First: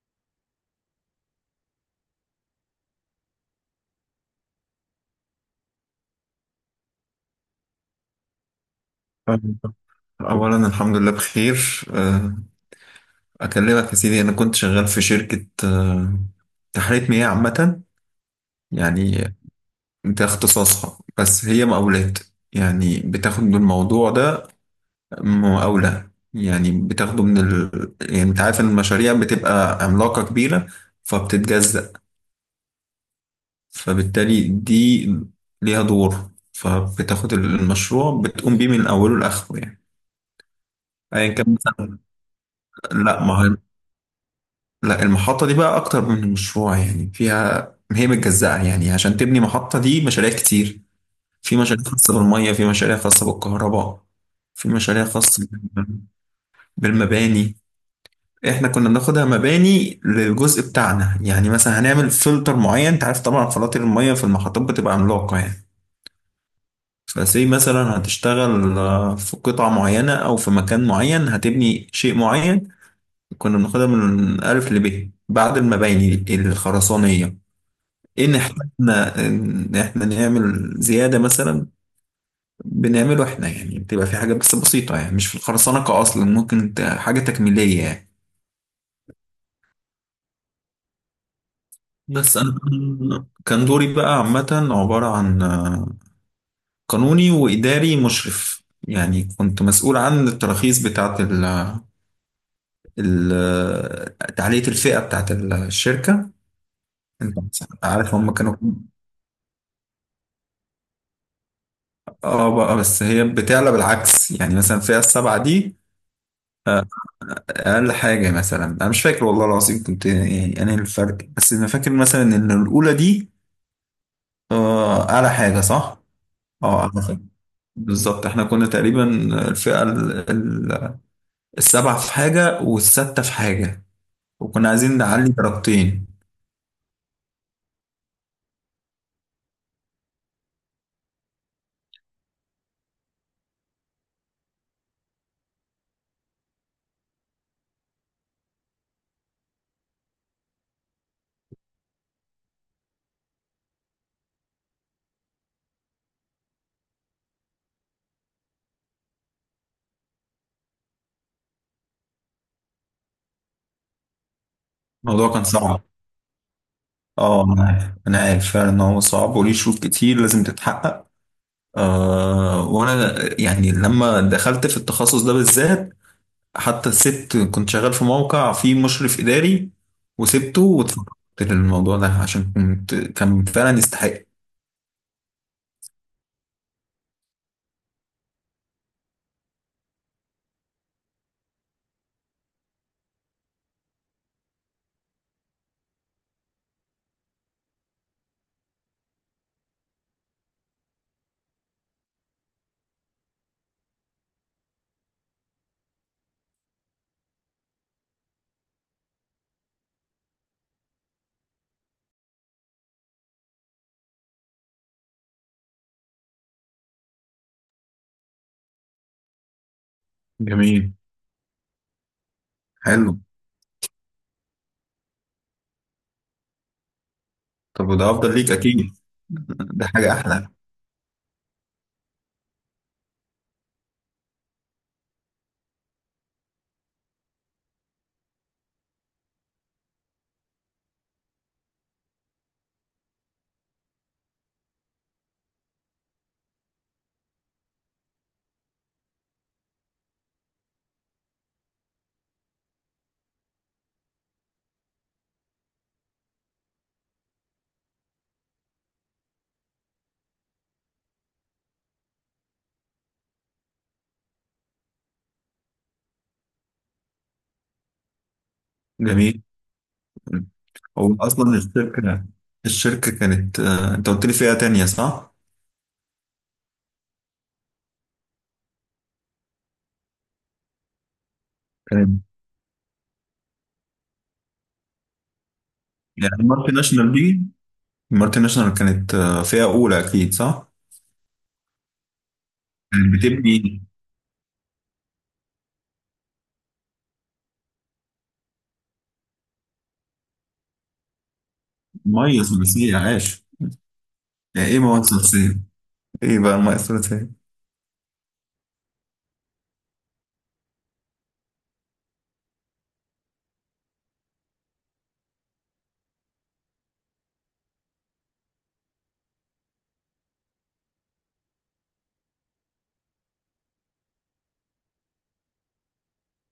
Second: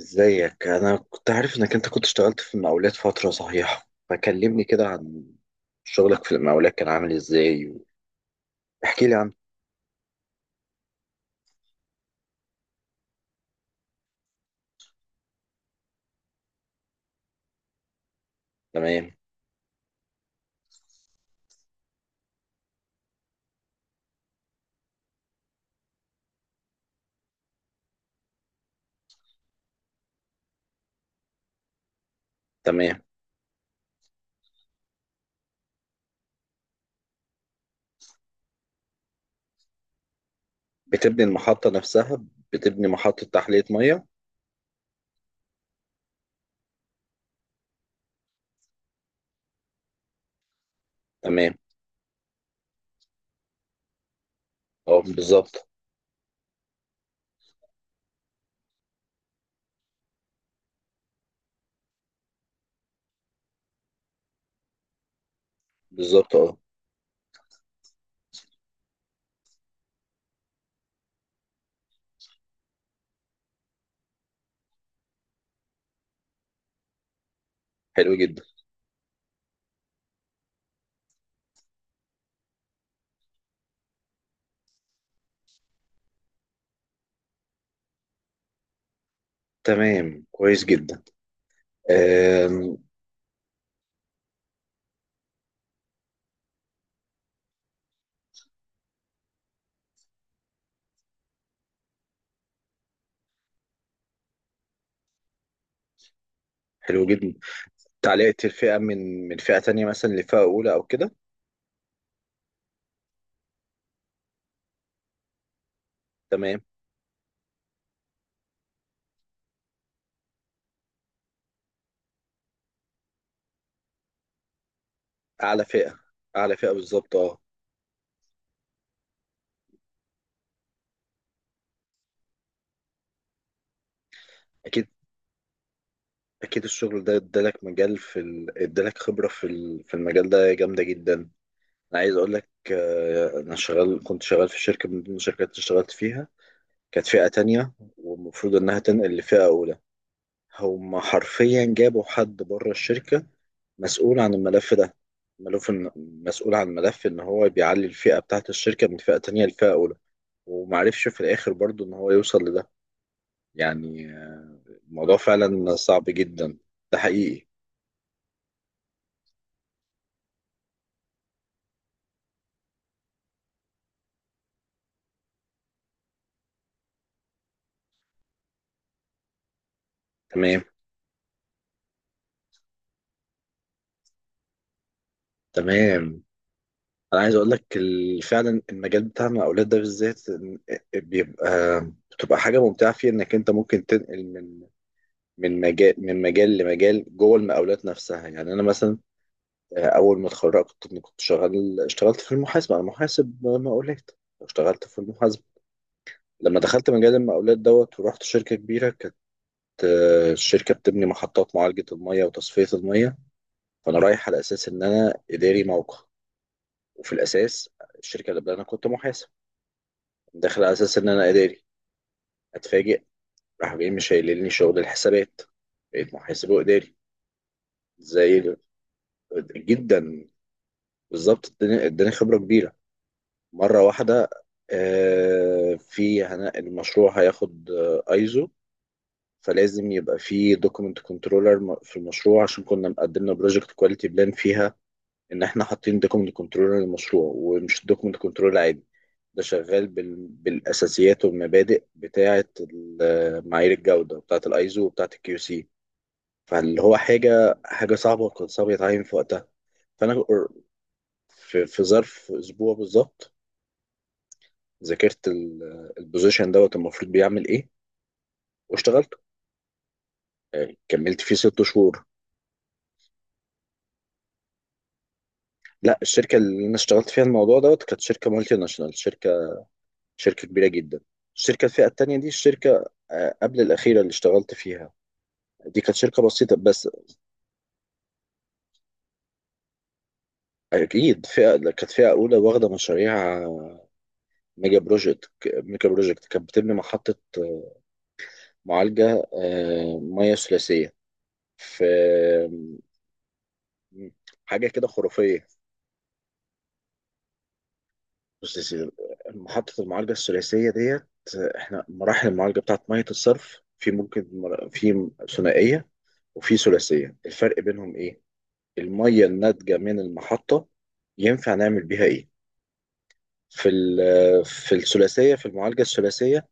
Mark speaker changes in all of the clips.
Speaker 1: ازيك؟ انا كنت عارف انك انت كنت اشتغلت في المقاولات فترة صحيحة، فكلمني كده عن شغلك في المقاولات كان عامل ازاي. احكي لي عنه.
Speaker 2: طيب، أولا الحمد لله بخير أكلمك يا سيدي. أنا كنت شغال في شركة تحلية مياه عامة
Speaker 1: تمام.
Speaker 2: يعني. ده اختصاصها، بس هي مقاولات يعني. بتاخد الموضوع ده مقاولة، يعني بتاخده من يعني أنت عارف إن المشاريع بتبقى عملاقة كبيرة، فبتتجزأ.
Speaker 1: تمام.
Speaker 2: فبالتالي دي ليها دور، فبتاخد المشروع بتقوم بيه من أوله لآخره يعني،
Speaker 1: بتبني
Speaker 2: أيا كان
Speaker 1: المحطة
Speaker 2: مثلا.
Speaker 1: نفسها؟ بتبني
Speaker 2: لا،
Speaker 1: محطة
Speaker 2: ما هو
Speaker 1: تحلية مية؟
Speaker 2: لا، المحطة دي بقى أكتر من مشروع يعني، فيها هي متجزأة يعني، عشان تبني محطة دي مشاريع كتير.
Speaker 1: تمام،
Speaker 2: في مشاريع خاصة بالمية، في مشاريع خاصة بالكهرباء، في
Speaker 1: اه،
Speaker 2: مشاريع خاصة
Speaker 1: بالظبط.
Speaker 2: بالمباني. احنا كنا بناخدها مباني للجزء بتاعنا، يعني مثلا هنعمل فلتر معين. انت عارف طبعا فلاتر المية في المحطات بتبقى عملاقة يعني.
Speaker 1: بالظبط، اه.
Speaker 2: فسي مثلا هتشتغل في قطعة معينة أو في مكان معين هتبني شيء معين. كنا بناخدها من ألف لب بعد المباني الخرسانية.
Speaker 1: حلو
Speaker 2: إيه؟ ان
Speaker 1: جدا.
Speaker 2: احنا ان احنا نعمل زياده مثلا، بنعمله احنا يعني. بتبقى في حاجه بس بسيطه يعني، مش في الخرسانقه اصلا، ممكن حاجه تكميليه يعني.
Speaker 1: تمام، كويس جدا.
Speaker 2: بس
Speaker 1: آم.
Speaker 2: انا كان دوري بقى عامه عباره عن قانوني واداري مشرف يعني. كنت مسؤول عن التراخيص بتاعه تعلية الفئة بتاعت الشركة.
Speaker 1: حلو جدا.
Speaker 2: انت عارف هم
Speaker 1: تعليقة
Speaker 2: كانوا...
Speaker 1: الفئة من فئة تانية مثلا لفئة أولى أو كده.
Speaker 2: اه، بقى بس هي بتعلى بالعكس يعني، مثلا الفئة السبعة دي
Speaker 1: تمام.
Speaker 2: اقل حاجه. مثلا انا مش فاكر والله العظيم، كنت يعني انا الفرق، بس انا فاكر مثلا ان الاولى دي اعلى حاجه
Speaker 1: أعلى فئة.
Speaker 2: صح.
Speaker 1: أعلى فئة،
Speaker 2: اه، اعلى
Speaker 1: بالظبط
Speaker 2: حاجه
Speaker 1: اه.
Speaker 2: بالظبط. احنا كنا تقريبا الفئه السبعه في حاجه والسادسه في حاجه، وكنا
Speaker 1: أكيد.
Speaker 2: عايزين نعلي درجتين.
Speaker 1: اكيد الشغل ده ادالك مجال ادالك خبره في المجال ده جامده جدا. انا عايز اقول لك، انا شغال كنت شغال في شركه من ضمن الشركات اللي اشتغلت فيها، كانت فئه تانية والمفروض انها تنقل لفئه اولى. هم حرفيا جابوا حد بره الشركه مسؤول عن الملف ده. مسؤول عن ملف ان هو بيعلي الفئه بتاعت الشركه من فئه تانية لفئه اولى. ومعرفش في الاخر برضو ان هو يوصل لده. يعني الموضوع
Speaker 2: الموضوع كان
Speaker 1: فعلا
Speaker 2: صعب.
Speaker 1: صعب جدا. ده
Speaker 2: اه،
Speaker 1: حقيقي.
Speaker 2: انا عارف فعلا ان هو صعب وليه شروط كتير لازم تتحقق. وانا يعني لما دخلت في التخصص ده بالذات، حتى سبت كنت شغال في موقع فيه مشرف إداري، وسبته
Speaker 1: تمام.
Speaker 2: واتفقدت للموضوع ده عشان كنت كان فعلا يستحق.
Speaker 1: تمام. انا عايز اقول لك فعلا المجال بتاعنا الاولاد ده بالذات بيبقى بتبقى حاجه ممتعه فيه انك انت ممكن تنقل من من مجال لمجال جوه المقاولات نفسها. يعني انا مثلا اول ما اتخرجت كنت شغال اشتغلت في المحاسبه. انا محاسب مقاولات، اشتغلت في المحاسبه. لما دخلت مجال المقاولات دوت ورحت شركه كبيره كانت، الشركه بتبني محطات معالجه الميه وتصفيه الميه. فانا رايح على اساس ان انا اداري موقع، وفي الاساس الشركه اللي قبل انا كنت محاسب، داخل على
Speaker 2: جميل.
Speaker 1: اساس ان انا اداري. اتفاجئ
Speaker 2: حلو.
Speaker 1: راح جاي مش هيقللني شغل الحسابات، بقيت محاسب واداري.
Speaker 2: طب وده أفضل
Speaker 1: زي
Speaker 2: ليك
Speaker 1: ال-
Speaker 2: أكيد. ده حاجة
Speaker 1: جدا.
Speaker 2: أحلى.
Speaker 1: بالظبط. اداني خبره كبيره مره واحده. المشروع هياخد ايزو، فلازم يبقى في دوكيمنت كنترولر في المشروع، عشان كنا مقدمنا بروجكت كواليتي بلان فيها ان احنا حاطين دوكمنت كنترول للمشروع، ومش دوكمنت كنترول عادي. ده شغال بالاساسيات والمبادئ بتاعه معايير الجوده بتاعه الايزو وبتاعه الكيو سي. فاللي هو حاجه صعبه، وكان صعب يتعين في وقتها. فانا في ظرف اسبوع بالظبط ذاكرت البوزيشن دوت المفروض بيعمل ايه واشتغلته.
Speaker 2: جميل.
Speaker 1: يعني
Speaker 2: هو
Speaker 1: كملت فيه
Speaker 2: أصلا
Speaker 1: ست شهور.
Speaker 2: الشركة، الشركة كانت أنت قلت لي فئة تانية صح؟
Speaker 1: لا، الشركه اللي انا اشتغلت فيها الموضوع دوت كانت شركه مالتي ناشونال، شركة كبيرة جدا. الشركة الفئة التانية
Speaker 2: كانت
Speaker 1: دي الشركة قبل الأخيرة اللي اشتغلت فيها، دي كانت شركة
Speaker 2: يعني
Speaker 1: بسيطة
Speaker 2: المالتي
Speaker 1: بس.
Speaker 2: ناشونال دي، المالتي ناشونال كانت فئة أولى أكيد صح؟
Speaker 1: أكيد فئة كانت فئة أولى، واخدة
Speaker 2: كانت
Speaker 1: مشاريع
Speaker 2: بتبني
Speaker 1: ميجا بروجكت. كانت بتبني محطة، معالجة مياه ثلاثية. في
Speaker 2: مية
Speaker 1: آه،
Speaker 2: ثلاثية عاش.
Speaker 1: حاجة
Speaker 2: يعني إيه
Speaker 1: كده
Speaker 2: مية
Speaker 1: خرافية.
Speaker 2: ثلاثية؟ إيه بقى المية الثلاثية؟
Speaker 1: بص يا سيدي، محطة المعالجة الثلاثية ديت، احنا مراحل المعالجة بتاعت مية الصرف في ثنائية وفي ثلاثية. الفرق بينهم ايه؟ المية الناتجة من المحطة ينفع نعمل بيها إيه؟ في الثلاثية، في المعالجة الثلاثية،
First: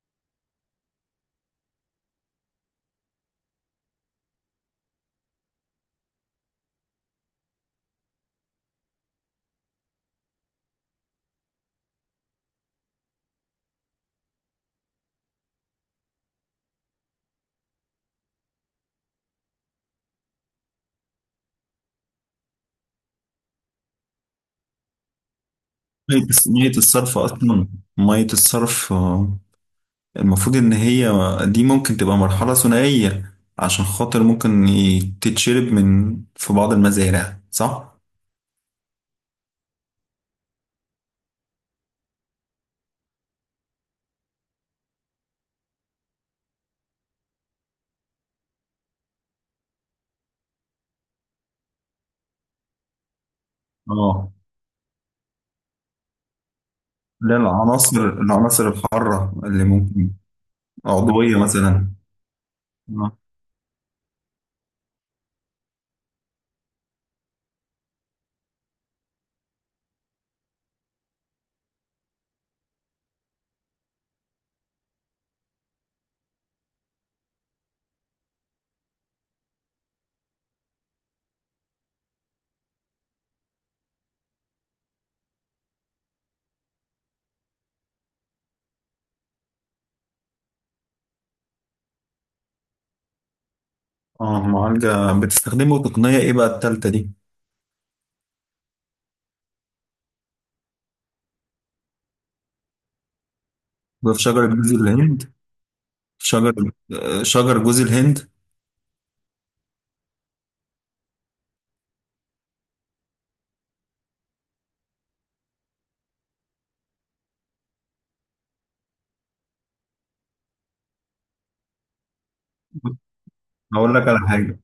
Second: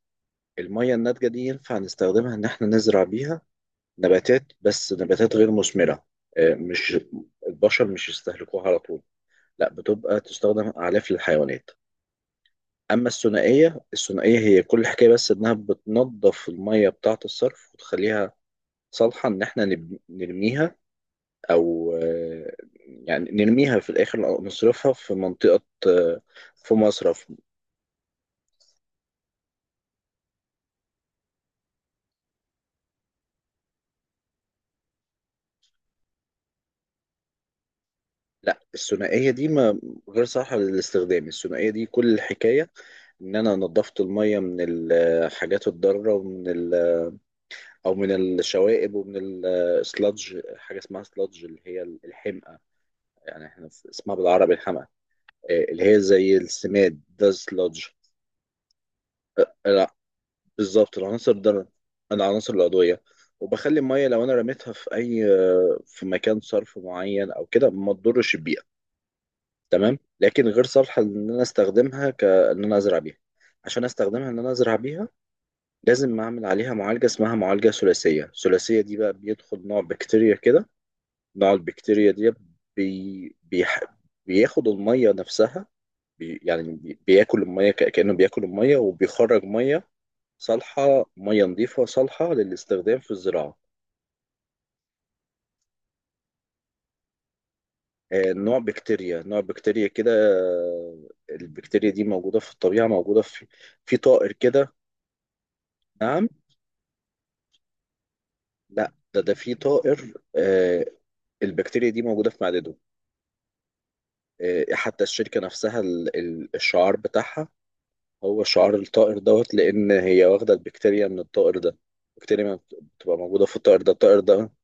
Speaker 1: المية الناتجة دي ينفع نستخدمها إن إحنا نزرع بيها نباتات، بس نباتات غير مثمرة. مش البشر مش يستهلكوها على طول، لا، بتبقى تستخدم أعلاف للحيوانات. أما الثنائية هي كل حكاية بس إنها بتنظف المية بتاعة الصرف وتخليها صالحة إن نرميها، او يعني نرميها في الاخر او نصرفها في منطقه، آه،
Speaker 2: مية
Speaker 1: في
Speaker 2: الصرف
Speaker 1: مصرف.
Speaker 2: أصلا. مية الصرف المفروض إن هي دي ممكن تبقى مرحلة ثنائية، عشان خاطر ممكن تتشرب من في بعض المزارع صح؟
Speaker 1: لا، الثنائيه دي ما غير صالحه للاستخدام. الثنائيه دي كل الحكايه ان انا نظفت الميه من الحاجات الضاره ومن او من الشوائب ومن السلادج، حاجه اسمها سلادج اللي هي الحمأة. يعني احنا اسمها
Speaker 2: اه.
Speaker 1: بالعربي الحمأة. اللي هي زي السماد ده
Speaker 2: ده
Speaker 1: السلادج.
Speaker 2: العناصر، العناصر الحارة اللي ممكن...
Speaker 1: بالظبط،
Speaker 2: عضوية مثلا.
Speaker 1: العناصر العضوية.
Speaker 2: اه.
Speaker 1: وبخلي المية لو أنا رميتها في أي مكان صرف معين أو كده ما تضرش البيئة. تمام. لكن غير صالحة إن أنا أستخدمها كإن أنا أزرع بيها. عشان أستخدمها إن أنا أزرع بيها لازم أعمل عليها معالجة اسمها معالجة ثلاثية. الثلاثية دي بقى بيدخل نوع بكتيريا كده. نوع البكتيريا دي بي... بيح... بياخد المية نفسها، بياكل المية، كأنه بياكل المية وبيخرج مية صالحة، مية نظيفة صالحة للاستخدام في الزراعة.
Speaker 2: معالجة. بتستخدموا تقنية إيه بقى التالتة دي؟
Speaker 1: نوع بكتيريا كده. البكتيريا دي موجودة في الطبيعة، موجودة في
Speaker 2: في
Speaker 1: طائر
Speaker 2: شجر جوز
Speaker 1: كده.
Speaker 2: الهند.
Speaker 1: نعم.
Speaker 2: شجر... شجر جوز الهند.
Speaker 1: لا، ده في طائر، البكتيريا دي موجودة في معدته. حتى الشركة نفسها الشعار بتاعها هو شعار الطائر دوت، لأن هي واخدة البكتيريا من الطائر ده. البكتيريا ما بت- بتبقى موجودة في الطائر ده
Speaker 2: هقول لك على
Speaker 1: الطائر ده.
Speaker 2: حاجة.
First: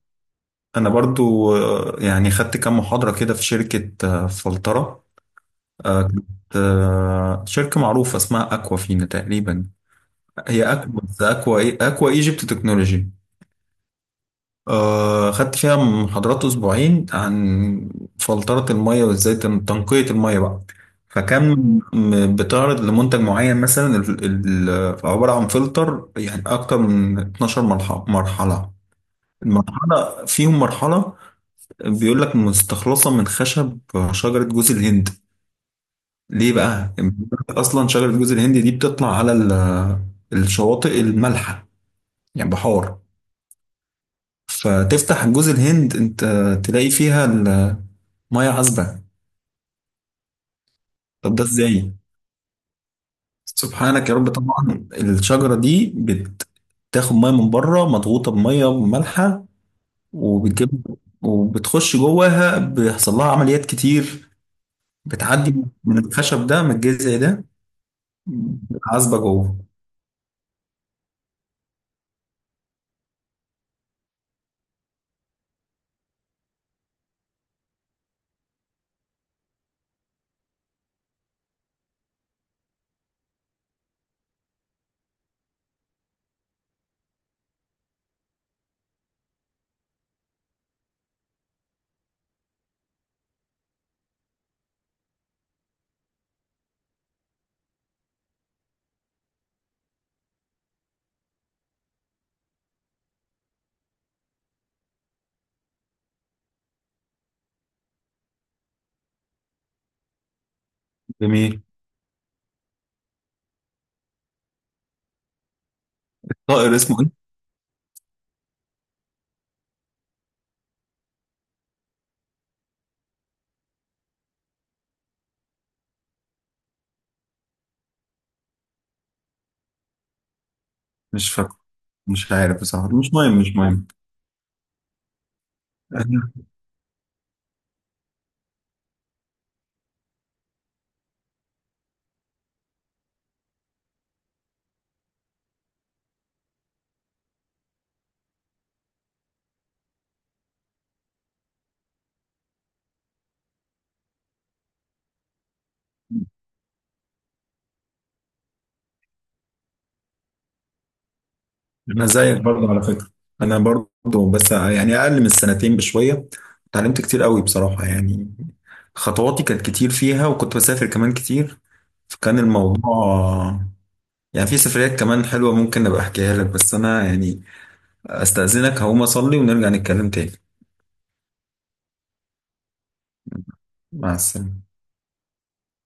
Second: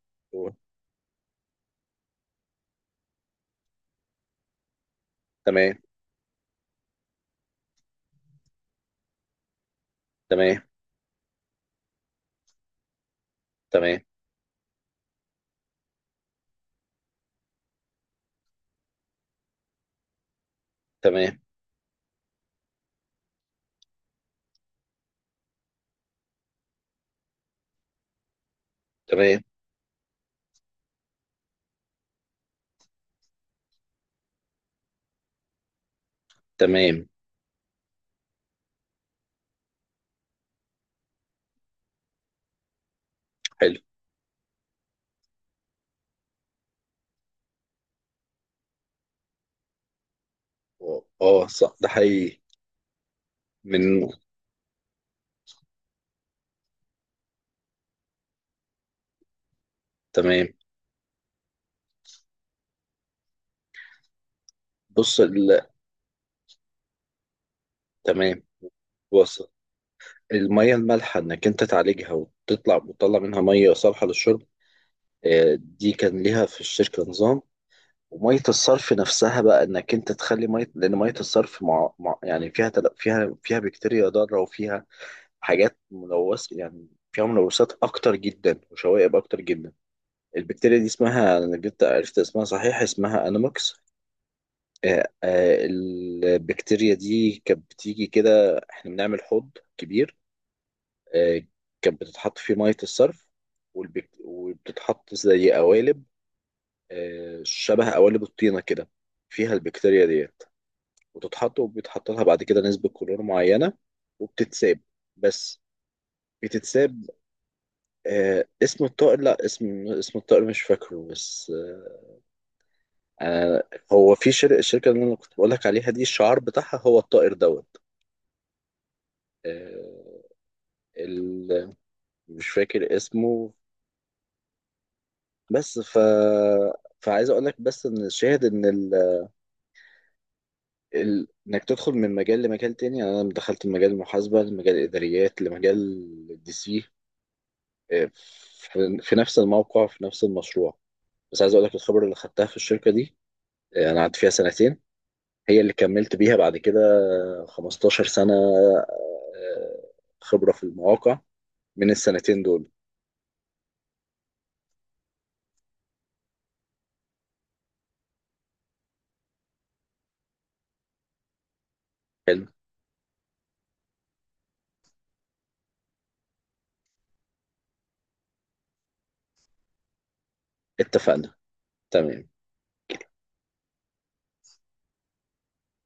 Speaker 2: انا برضو يعني خدت كام محاضرة كده في شركة فلترة.
Speaker 1: تمام.
Speaker 2: كانت شركة معروفة اسمها اكوافينا تقريبا.
Speaker 1: تمام.
Speaker 2: هي اكوا، بس اكوا ايه؟ اكوا ايجيبت تكنولوجي.
Speaker 1: تمام.
Speaker 2: خدت فيها محاضرات اسبوعين عن فلترة المية وازاي تنقية المية بقى.
Speaker 1: تمام.
Speaker 2: فكان بتعرض لمنتج معين مثلا، عبارة عن فلتر يعني اكتر من 12 مرحلة.
Speaker 1: تمام.
Speaker 2: المرحلة فيهم مرحلة بيقول لك مستخلصة من خشب شجرة جوز الهند. ليه بقى؟
Speaker 1: تمام.
Speaker 2: أصلا شجرة جوز الهند دي بتطلع على الشواطئ المالحة، يعني بحار.
Speaker 1: حلو.
Speaker 2: فتفتح جوز الهند، أنت تلاقي فيها المية عذبة. طب ده
Speaker 1: اه صح ده
Speaker 2: إزاي؟
Speaker 1: حقيقي. من.
Speaker 2: سبحانك يا رب. طبعا الشجرة دي بتاخد مية من بره مضغوطة بمية مالحة،
Speaker 1: تمام.
Speaker 2: وبتجيب وبتخش جواها بيحصل لها عمليات كتير.
Speaker 1: بص
Speaker 2: بتعدي
Speaker 1: ال...
Speaker 2: من الخشب ده، من الجذع ده
Speaker 1: تمام.
Speaker 2: عزبة
Speaker 1: وصل
Speaker 2: جوه.
Speaker 1: المية المالحة انك انت تعالجها وتطلع وتطلع منها مية صالحة للشرب. دي كان ليها في الشركة نظام. ومية الصرف نفسها بقى انك انت تخلي مية، لان مية الصرف يعني فيها فيها بكتيريا ضارة وفيها حاجات ملوثة، يعني فيها ملوثات اكتر جدا وشوائب اكتر جدا. البكتيريا دي اسمها انا جبت عرفت اسمها صحيح، اسمها انوموكس. آه، آه، البكتيريا دي كانت بتيجي كده. احنا بنعمل حوض كبير، آه، كانت بتتحط فيه مية الصرف، وبتتحط زي قوالب، شبه قوالب الطينة كده، فيها البكتيريا ديت. وتتحط
Speaker 2: جميل.
Speaker 1: وبيتحط لها بعد كده نسبة كلور معينة وبتتساب، بس
Speaker 2: طائر اسمه
Speaker 1: بتتساب.
Speaker 2: ايه؟
Speaker 1: اسم الطائر، لا اسم الطائر مش فاكره. بس هو في الشركة اللي انا كنت بقولك عليها دي الشعار بتاعها هو الطائر دوت. آه،
Speaker 2: مش فاكره.
Speaker 1: ال-
Speaker 2: مش
Speaker 1: مش
Speaker 2: عارف بصراحة،
Speaker 1: فاكر
Speaker 2: مش مهم
Speaker 1: اسمه.
Speaker 2: مش مهم.
Speaker 1: بس
Speaker 2: انا...
Speaker 1: فعايز اقول لك بس ان الشاهد ان انك تدخل من مجال لمجال تاني. يعني انا دخلت من مجال المحاسبه لمجال الاداريات لمجال الدي سي، إيه، في نفس الموقع في نفس المشروع. بس عايز اقول لك الخبره اللي خدتها في الشركه دي، انا قعدت فيها سنتين هي اللي كملت بيها بعد كده 15 سنه آه، خبره في المواقع من
Speaker 2: أنا زيك
Speaker 1: السنتين دول.
Speaker 2: برضه على فكرة. انا برضه بس يعني اقل من السنتين بشوية، اتعلمت كتير قوي بصراحة يعني. خطواتي كانت كتير فيها وكنت بسافر كمان كتير. فكان
Speaker 1: حلو.
Speaker 2: الموضوع يعني في سفريات كمان حلوة، ممكن ابقى احكيها لك. بس انا يعني استأذنك هقوم اصلي ونرجع نتكلم تاني.
Speaker 1: اتفقنا. تمام.
Speaker 2: مع السلامة.